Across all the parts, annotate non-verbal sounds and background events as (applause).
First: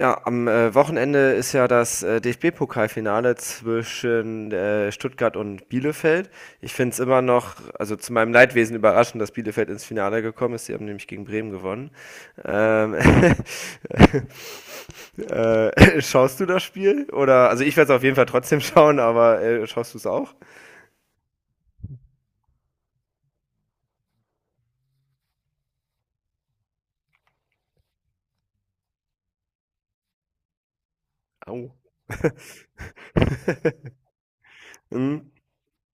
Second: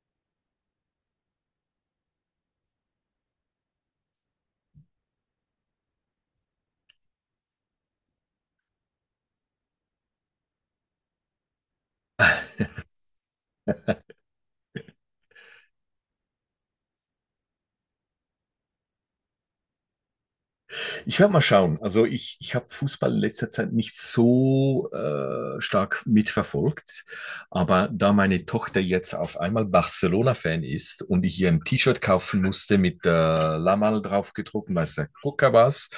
Ja, am Wochenende ist ja das DFB-Pokalfinale zwischen Stuttgart und Bielefeld. Ich finde es immer noch, also zu meinem Leidwesen überraschend, dass Bielefeld ins Finale gekommen ist. Sie haben nämlich gegen Bremen gewonnen. Ähm, (laughs) (laughs) schaust du das Spiel? Oder, also ich werde es auf jeden Fall trotzdem schauen, aber, schaust du es auch? Ich werde mal schauen. Also ich habe Fußball in letzter Zeit nicht so stark mitverfolgt, aber da meine Tochter jetzt auf einmal Barcelona-Fan ist und ich ihr ein Au. T-Shirt kaufen musste mit (laughs) Lamal drauf gedruckt, weiß der Mhm. Gucker was.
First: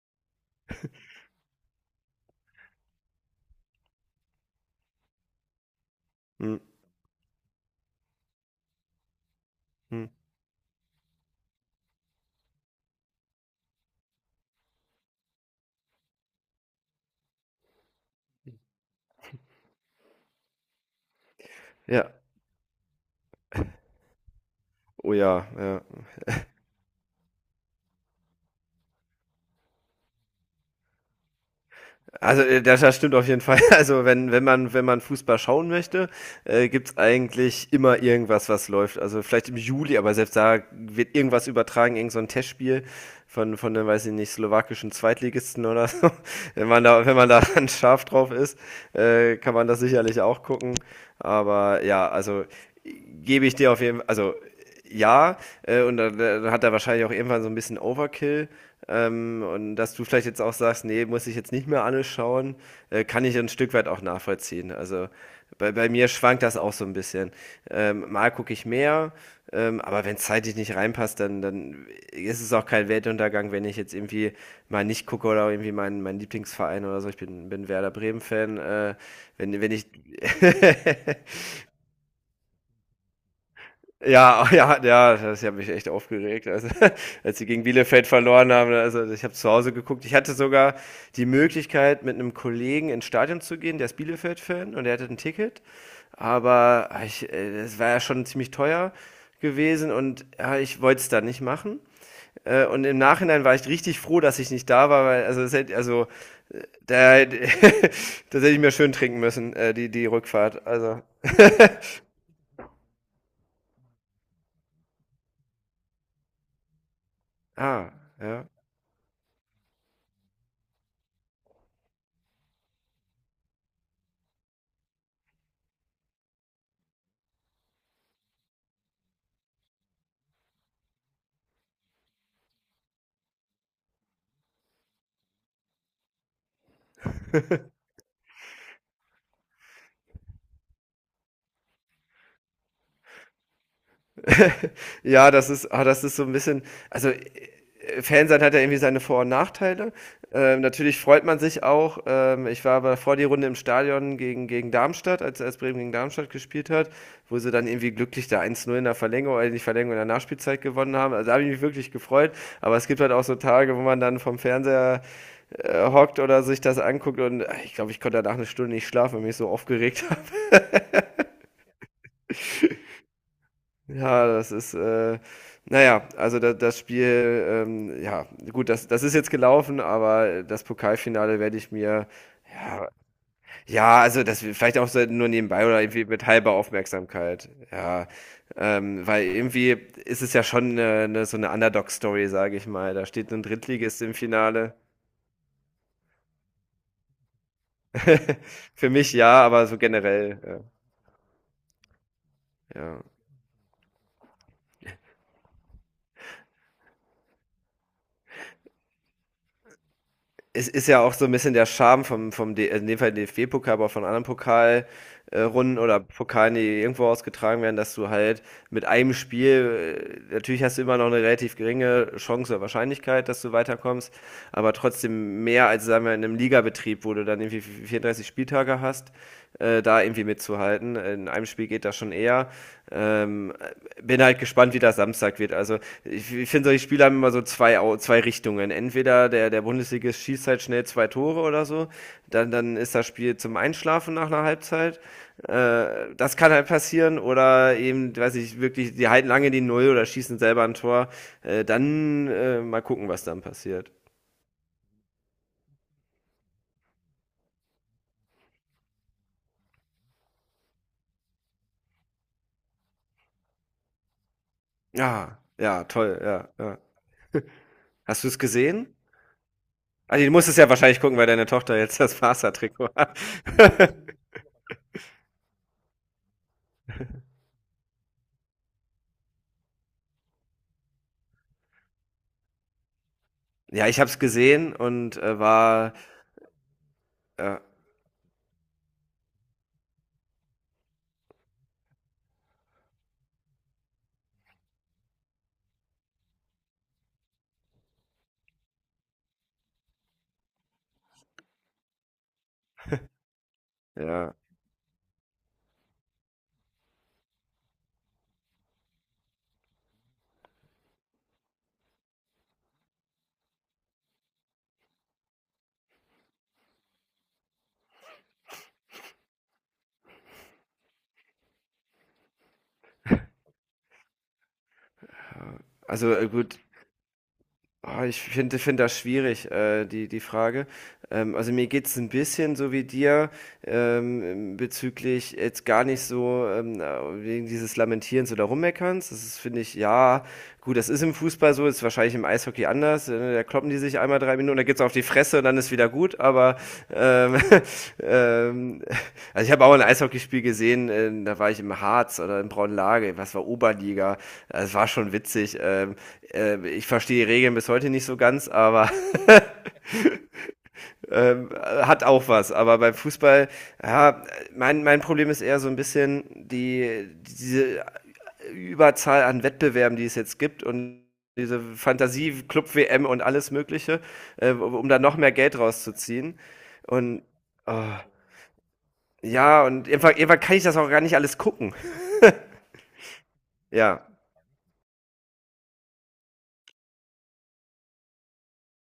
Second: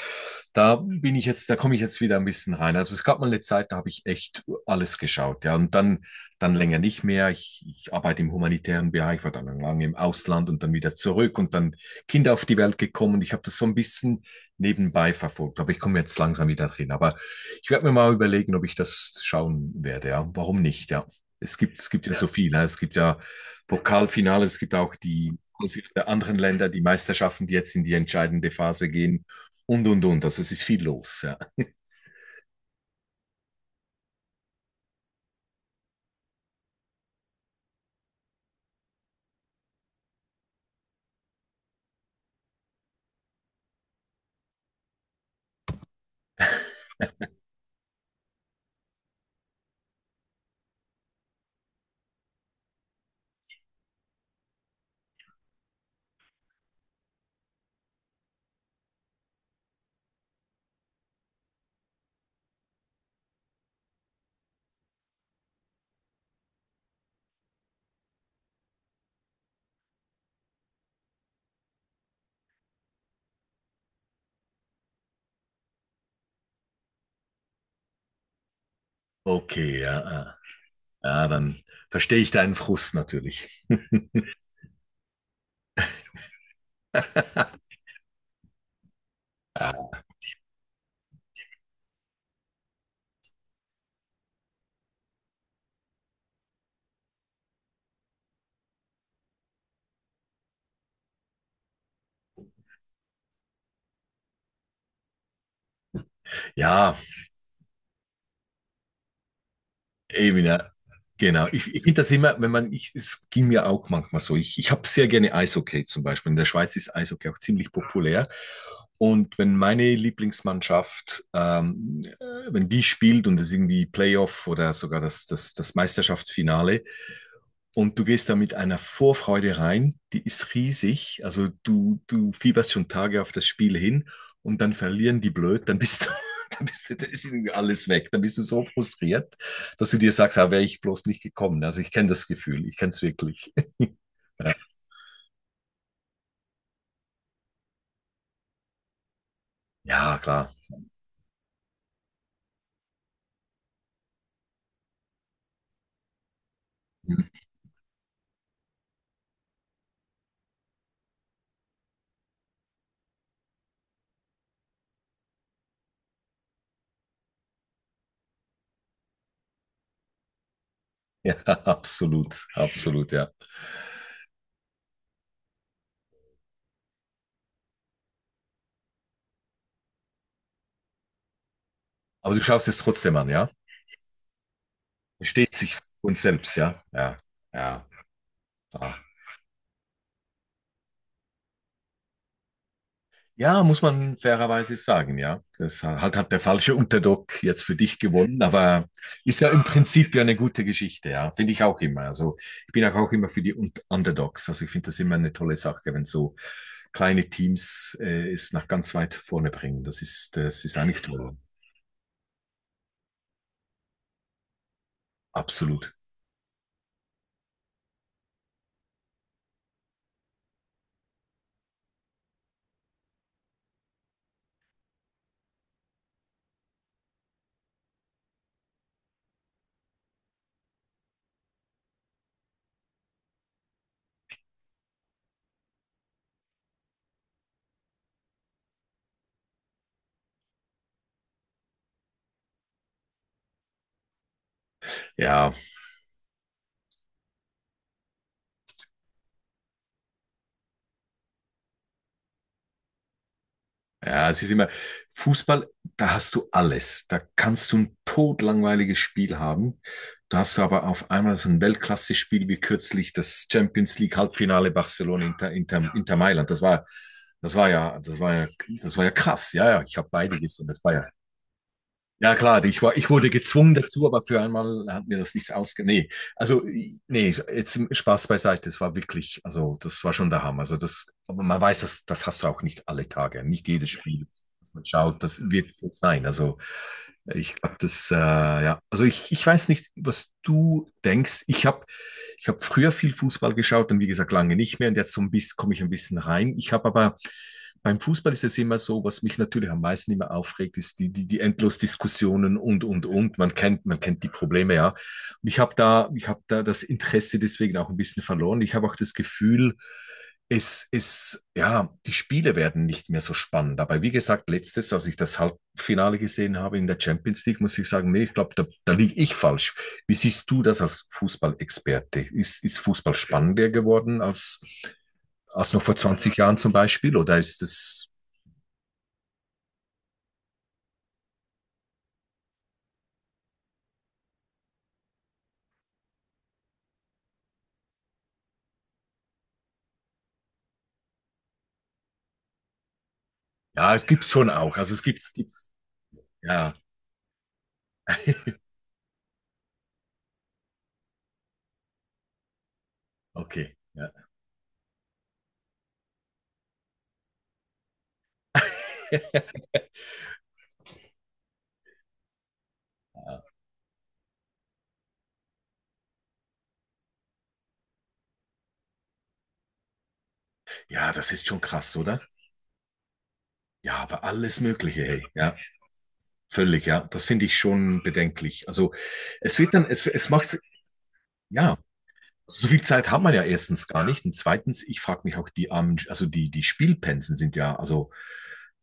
Da da komme ich jetzt wieder ein bisschen rein. Also es gab mal eine Zeit, da habe ich echt alles geschaut, ja, und dann Mhm. länger nicht mehr. Ich arbeite im humanitären Bereich, war dann lange im Mhm. Ausland und dann wieder zurück und dann Kinder auf die Welt gekommen. Ich habe das so ein bisschen nebenbei verfolgt. Aber ich komme jetzt langsam wieder drin. Aber ich werde mir mal überlegen, ob ich das schauen werde. Ja. Warum nicht? Ja. Es gibt ja. Ja. Ja. So. Ja. Viel. Ja. Es gibt ja Pokalfinale, es gibt auch Oh die ja, ja. der anderen Länder, die Meisterschaften, die jetzt in die entscheidende Phase gehen, und, und. Also es ist viel los. Ja. Also das stimmt auf jeden Fall. (laughs) Also wenn man Fußball schauen möchte, gibt's eigentlich immer irgendwas, was läuft. Also vielleicht im Juli, aber selbst da wird irgendwas übertragen, irgend so ein Testspiel von der, weiß ich nicht, slowakischen Zweitligisten oder so. (laughs) Wenn man da (laughs) dann scharf drauf ist, kann man das sicherlich auch gucken. Aber ja, also gebe ich dir auf jeden Fall, also ja, und dann hat er wahrscheinlich auch irgendwann so ein bisschen Overkill. Und dass du vielleicht jetzt auch sagst, nee, muss ich jetzt nicht mehr alles schauen, kann ich ein Stück weit auch nachvollziehen. Also bei mir schwankt das auch so ein bisschen. Mal gucke ich mehr, aber wenn es zeitlich nicht reinpasst, dann ist es auch kein Weltuntergang, wenn ich jetzt irgendwie mal nicht gucke oder irgendwie mein Lieblingsverein oder so. Ich bin Werder Bremen-Fan. Wenn Okay, ich ja, (laughs) ja. Ja, dann verstehe ich deinen Frust natürlich. Ja, (laughs) ja, ja, das hat mich echt aufgeregt. Also, (laughs) als sie gegen (laughs) Bielefeld verloren haben, also ich habe zu Hause geguckt. Ich hatte sogar die Möglichkeit, mit einem Kollegen ins Stadion zu gehen, der ist Bielefeld-Fan und der hatte ein Ticket. Aber es war ja schon ziemlich teuer gewesen und ja, ich wollte es dann nicht machen. Und im Nachhinein war ich richtig froh, dass ich nicht da war, weil also, es hätte, also äh, Ja, da, (laughs) das hätte ich mir schön trinken müssen, die eben, Rückfahrt. ja. Also. Genau. Ich (laughs) finde das immer, wenn man, ich, es ging mir auch manchmal so. Ich habe sehr gerne Eishockey zum Beispiel. In der Schweiz ist Eishockey auch ziemlich Ah, populär. ja. Und wenn meine Lieblingsmannschaft, wenn die spielt und es irgendwie Playoff oder sogar das Meisterschaftsfinale, und du gehst da mit einer Vorfreude rein, die ist riesig. Also du fieberst schon Tage auf das Spiel hin, und dann verlieren die blöd, dann bist du, (laughs) dann bist du, dann ist irgendwie alles weg. Dann bist du so frustriert, dass du dir sagst, ah, wäre ich bloß nicht gekommen. Also ich kenne das Gefühl, ich kenne es wirklich. (laughs) (laughs) Ja, das ist das ist so ein bisschen also, Fan sein hat ja irgendwie seine Vor und Nachteile. Ja, klar. Natürlich freut man sich auch. Ich war aber vor die Runde im Stadion gegen Darmstadt, als Bremen gegen Darmstadt gespielt hat, Hm. wo sie dann irgendwie glücklich da 1:0 in der Verlängerung, nicht Verlängerung, in der Nachspielzeit gewonnen haben. Also, da habe ich mich wirklich gefreut, aber es gibt halt auch so Tage, wo man dann vom Fernseher, hockt oder sich das anguckt und, ich glaube, ich konnte danach eine Stunde nicht schlafen, weil mich so aufgeregt. Ja, (laughs) absolut, absolut, ja. Ja, das ist, na ja, also da das Spiel, ja, gut, das ist jetzt gelaufen, aber das Pokalfinale werde ich mir Aber du schaust es ja, trotzdem an, ja? ja, also das vielleicht auch so nur Versteht nebenbei sich oder irgendwie von mit halber selbst, ja? Ja, Aufmerksamkeit, ja. ja. Ah. Weil irgendwie ist es ja schon 'ne so eine Underdog-Story, sage ich mal. Da steht ein Ja, muss Drittligist im man Finale. fairerweise sagen, ja. Das halt hat der falsche Underdog jetzt für dich gewonnen, (laughs) aber Für mich ist ja, ja im aber so Prinzip ja eine gute generell, Geschichte, ja. Finde ich auch immer. Also ich ja, bin auch, ja. auch immer für die Underdogs. Also ich finde das immer eine tolle Sache, wenn so kleine Teams es nach ganz weit vorne bringen. Das Es ist das ist eigentlich ja auch so so ein toll. bisschen der Charme vom D in dem Fall DFB-Pokal, aber auch von anderen Pokalrunden Absolut. oder Pokalen, die irgendwo ausgetragen werden, dass du halt mit einem Spiel, natürlich hast du immer noch eine relativ geringe Chance oder Wahrscheinlichkeit, dass du weiterkommst, aber trotzdem mehr als, sagen wir, in 'nem Ligabetrieb, wo du dann irgendwie v 34 Spieltage hast, da irgendwie mitzuhalten. In einem Spiel geht das schon eher. Ähm, bin halt gespannt, wie das Samstag wird. Also ich finde, solche Spiele haben immer so zwei Richtungen. Entweder der Bundesligist schießt halt schnell zwei Tore oder so, dann ist das Spiel zum Einschlafen nach einer Halbzeit. Ja. Das kann halt passieren. Oder eben, weiß ich, wirklich, die halten lange die Null oder schießen selber ein Tor. Dann mal gucken, was dann passiert. Ja, es ist immer, Fußball, da hast du alles. Da kannst du ein todlangweiliges Spiel haben. Da hast du aber auf einmal so ein Weltklasse-Spiel wie kürzlich das Champions League Halbfinale Barcelona Ja, Inter, ja, Inter toll, ja, Mailand. Ja. Das war ja, das Hast du war es ja, gesehen? das war ja krass. Ja, ja, ich habe Also, du beide musstest gesehen. ja Das war wahrscheinlich ja gucken, weil deine Tochter jetzt das ja, klar, Barca-Trikot ich hat. wurde gezwungen (laughs) dazu, aber für einmal hat mir das nicht ausge... Nee, also, nee, jetzt Spaß beiseite, das war wirklich, also, das war schon der Hammer. Also, das, aber man weiß, das, das hast du auch nicht alle Tage, nicht Ja, jedes ich hab's Spiel, das gesehen man und schaut, das wird so war, sein. Also, ich äh, glaube, das, ja, also ich weiß nicht, was du denkst. Ich habe früher viel Fußball geschaut, und wie gesagt lange nicht mehr, und jetzt so ein bisschen komme ich ein bisschen rein. Ich habe aber beim Fußball ist es immer so, was mich natürlich am meisten immer aufregt, ist die Endlos-Diskussionen und, und. Man kennt die ja, Probleme, ja. Und ich habe da das Interesse deswegen auch ein bisschen verloren. Ich habe auch das Gefühl, die Spiele werden nicht mehr so spannend. Aber wie gesagt, letztes, als ich das Halbfinale gesehen habe in der Champions League, muss ich sagen, nee, ich glaube, da liege ich falsch. Wie siehst du das als Fußballexperte? Ist Fußball spannender geworden als, noch vor also 20 Jahren gut, zum Beispiel? Oder ist oh, es, ich finde find das schwierig, die Frage. Also mir geht's ein bisschen so wie dir, bezüglich jetzt gar nicht so, wegen dieses Lamentierens oder Rummeckerns. Das ist, finde ich, ja. Gut, das ist im Fußball so, ist wahrscheinlich im Eishockey anders. Da kloppen die ja, sich es einmal gibt's drei schon Minuten, da auch. geht's auf Also es die gibt's, Fresse und dann ist gibt's, wieder gut. Aber ja, ähm, (laughs) ähm, also ich habe auch ein Eishockeyspiel gesehen, da war ich im Harz oder in Braunlage, was war okay. Ja. Oberliga. Es war schon witzig. Ich verstehe die Regeln bis heute nicht so ganz, aber (laughs) hat auch was. Aber beim Fußball, ja, mein Problem ist eher so ein bisschen die, diese Überzahl an Wettbewerben, die es jetzt gibt und Ja, das ist schon diese krass, oder? Fantasie, Club WM und alles Ja, Mögliche, aber alles um da Mögliche, noch hey. mehr Ja, Geld rauszuziehen. völlig, ja. Und Das finde ich oh, schon bedenklich. Also es ja, wird dann, und irgendwann, es irgendwann kann macht, ich das auch gar nicht alles ja. gucken. Also so viel Zeit hat man ja erstens gar Ja. nicht. Und zweitens, ich frage mich auch, die armen, also die Spielpensen sind ja, also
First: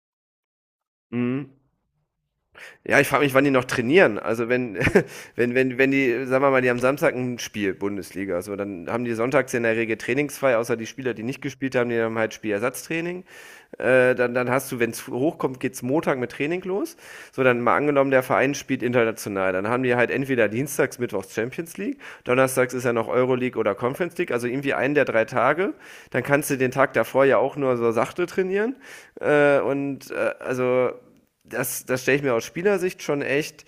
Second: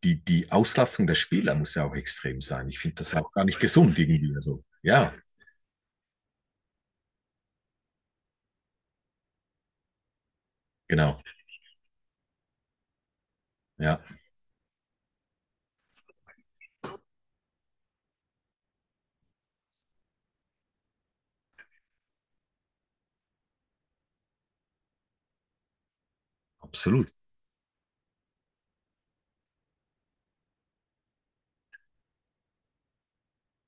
die Auslastung der Mhm. Spieler muss ja auch extrem sein. Ich finde Ja, ich das ja frage auch mich, wann gar die nicht noch gesund trainieren. irgendwie. Also Also, wenn, ja, (laughs) wenn die, sagen wir mal, die haben Samstag ein Spiel, Bundesliga, so, dann haben die sonntags in der Regel trainingsfrei, außer die Spieler, genau. die nicht gespielt haben, die haben halt Spielersatztraining. Ja, Dann hast du, wenn es hochkommt, geht's Montag mit Training los. So, dann mal angenommen, der Verein spielt international. Dann haben die halt entweder dienstags, mittwochs Champions League, donnerstags ist ja noch Euroleague oder Conference League, also irgendwie einen der 3 Tage. Dann kannst du den Tag absolut. davor ja auch nur so sachte trainieren. Und also das stelle ich mir aus Spielersicht schon echt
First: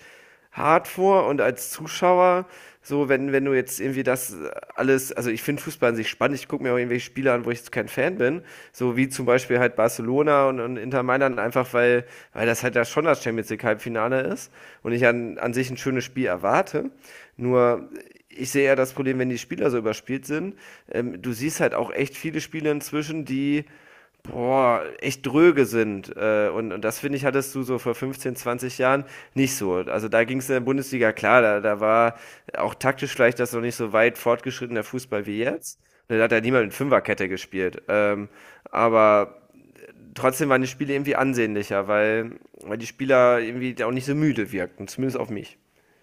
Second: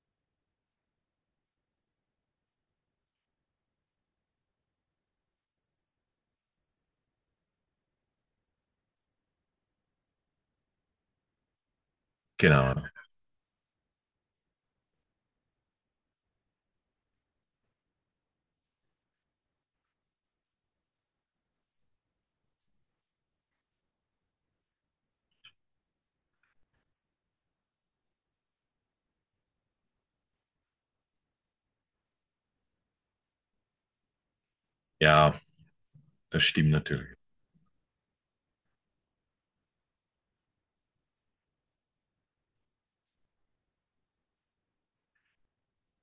hart vor und als Zuschauer, so wenn du jetzt irgendwie das alles, also ich finde Fußball an sich spannend, ich gucke mir auch irgendwelche Spiele an, wo ich jetzt kein Fan bin, so wie zum Beispiel halt Barcelona und Inter Mailand, einfach weil das Genau. halt ja schon das Champions League Halbfinale ist und ich an sich ein schönes Spiel erwarte. Nur ich sehe ja das Problem, wenn die Spieler so überspielt sind. Du siehst halt auch echt viele Spiele inzwischen, die echt dröge sind. Und das finde ich, hattest du so vor 15, 20 Jahren nicht so. Also da ging es in der Bundesliga klar, da war auch taktisch vielleicht das noch nicht so weit fortgeschrittener Fußball wie Ja, jetzt. Da hat ja das niemand stimmt mit natürlich. Fünferkette gespielt. Aber trotzdem waren die Spiele irgendwie ansehnlicher, weil die Spieler irgendwie auch nicht so müde wirkten, zumindest auf mich.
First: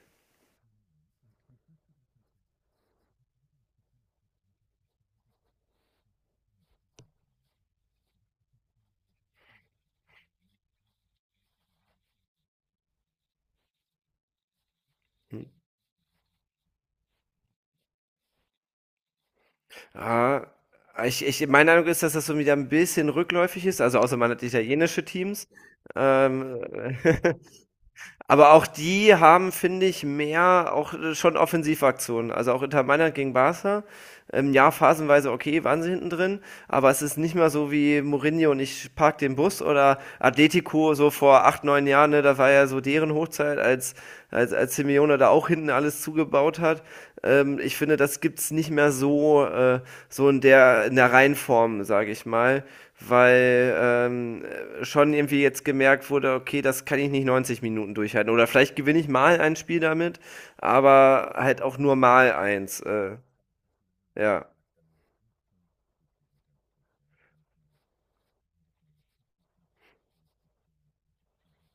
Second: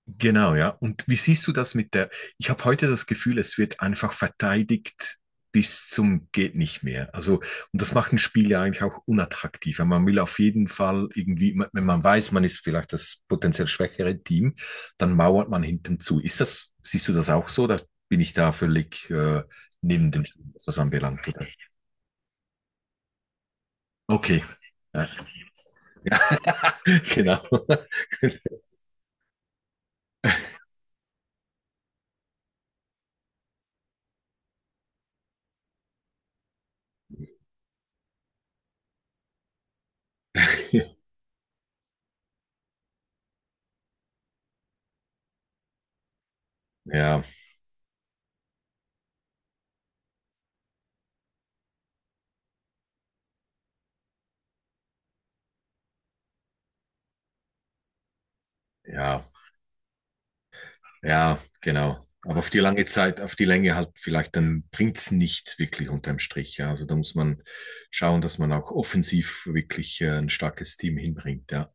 Genau, ja. Und wie siehst du das mit der, ich habe heute das Gefühl, es wird einfach verteidigt bis zum geht nicht mehr. Also, und das macht ein Spiel ja eigentlich auch unattraktiver. Man will auf jeden Fall irgendwie, wenn man weiß, man ist vielleicht das potenziell schwächere Team, dann mauert man hinten zu. Siehst du das auch so? Da bin ich da völlig neben den Ah, Schuhen, was das ich, anbelangt. Oder? ich, meine Meinung ist, dass das so wieder ein bisschen rückläufig ist, also außer man Okay. hat italienische Ja. Teams. (laughs) Ja. Ähm, (laughs) Genau. (laughs) Aber auch die haben, finde ich, mehr auch schon Offensivaktionen. Also auch Inter Mailand gegen Barca, ja, phasenweise okay, waren sie hinten drin, aber es ist nicht mehr so wie Mourinho und ich park den Bus oder (laughs) Atletico so vor 8, 9 Jahren, ne, da war ja so deren Hochzeit, als Simeone da auch hinten alles zugebaut hat. Ja, Ich finde, das gibt's nicht mehr so, so in der, Reihenform, sage ich mal, weil schon irgendwie jetzt gemerkt wurde, okay, das kann ich nicht 90 Minuten durchhalten oder vielleicht gewinne ich ja. mal ein Spiel damit, aber Ja, halt auch nur genau. mal Aber auf die eins, lange Zeit, auf die Länge halt vielleicht, ja. dann bringt's nicht wirklich unterm Strich. Ja. Also da muss man schauen, dass man auch offensiv wirklich ein starkes Team hinbringt. Ja,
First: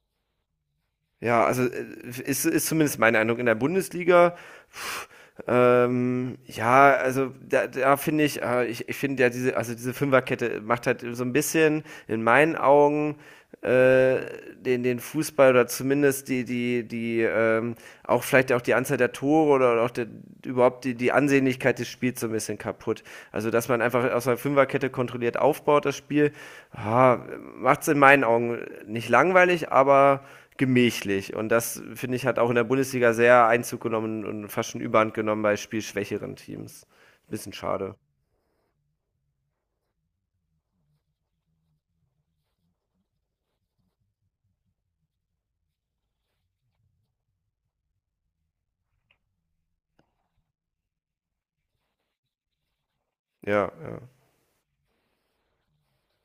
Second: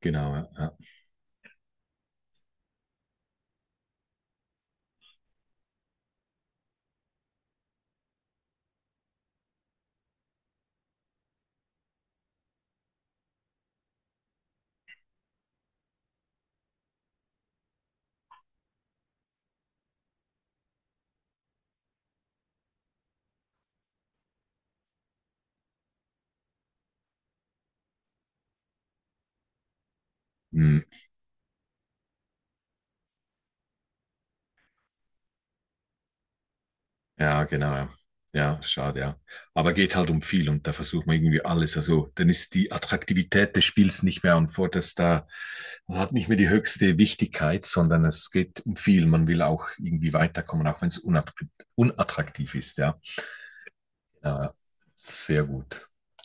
genau. Ja, ja. Ja, also ist zumindest mein Eindruck in der Bundesliga. pff, ja, also da finde ich, ich finde ja diese, also diese Fünferkette macht halt so ein bisschen in meinen Augen, äh, den Fußball oder zumindest die, auch vielleicht auch die Anzahl der Tore oder auch überhaupt die Ansehnlichkeit des Spiels so ein bisschen kaputt. Also, dass man einfach aus einer Fünferkette kontrolliert aufbaut, das Spiel, ah, macht es in meinen Augen nicht langweilig, aber Hm, gemächlich. Und das, finde ich, hat auch in der Bundesliga sehr Einzug genommen und fast schon Überhand genommen bei spielschwächeren Teams. ja, Bisschen genau. Ja. schade. Ja, schade, ja. Aber geht halt um viel, und da versucht man irgendwie alles. Also dann ist die Attraktivität des Spiels nicht mehr an vorderster, also hat nicht mehr die höchste Wichtigkeit, sondern es geht um viel. Man will auch irgendwie weiterkommen, auch wenn es unattraktiv ist. Ja. Ja, ja. Ja, sehr gut.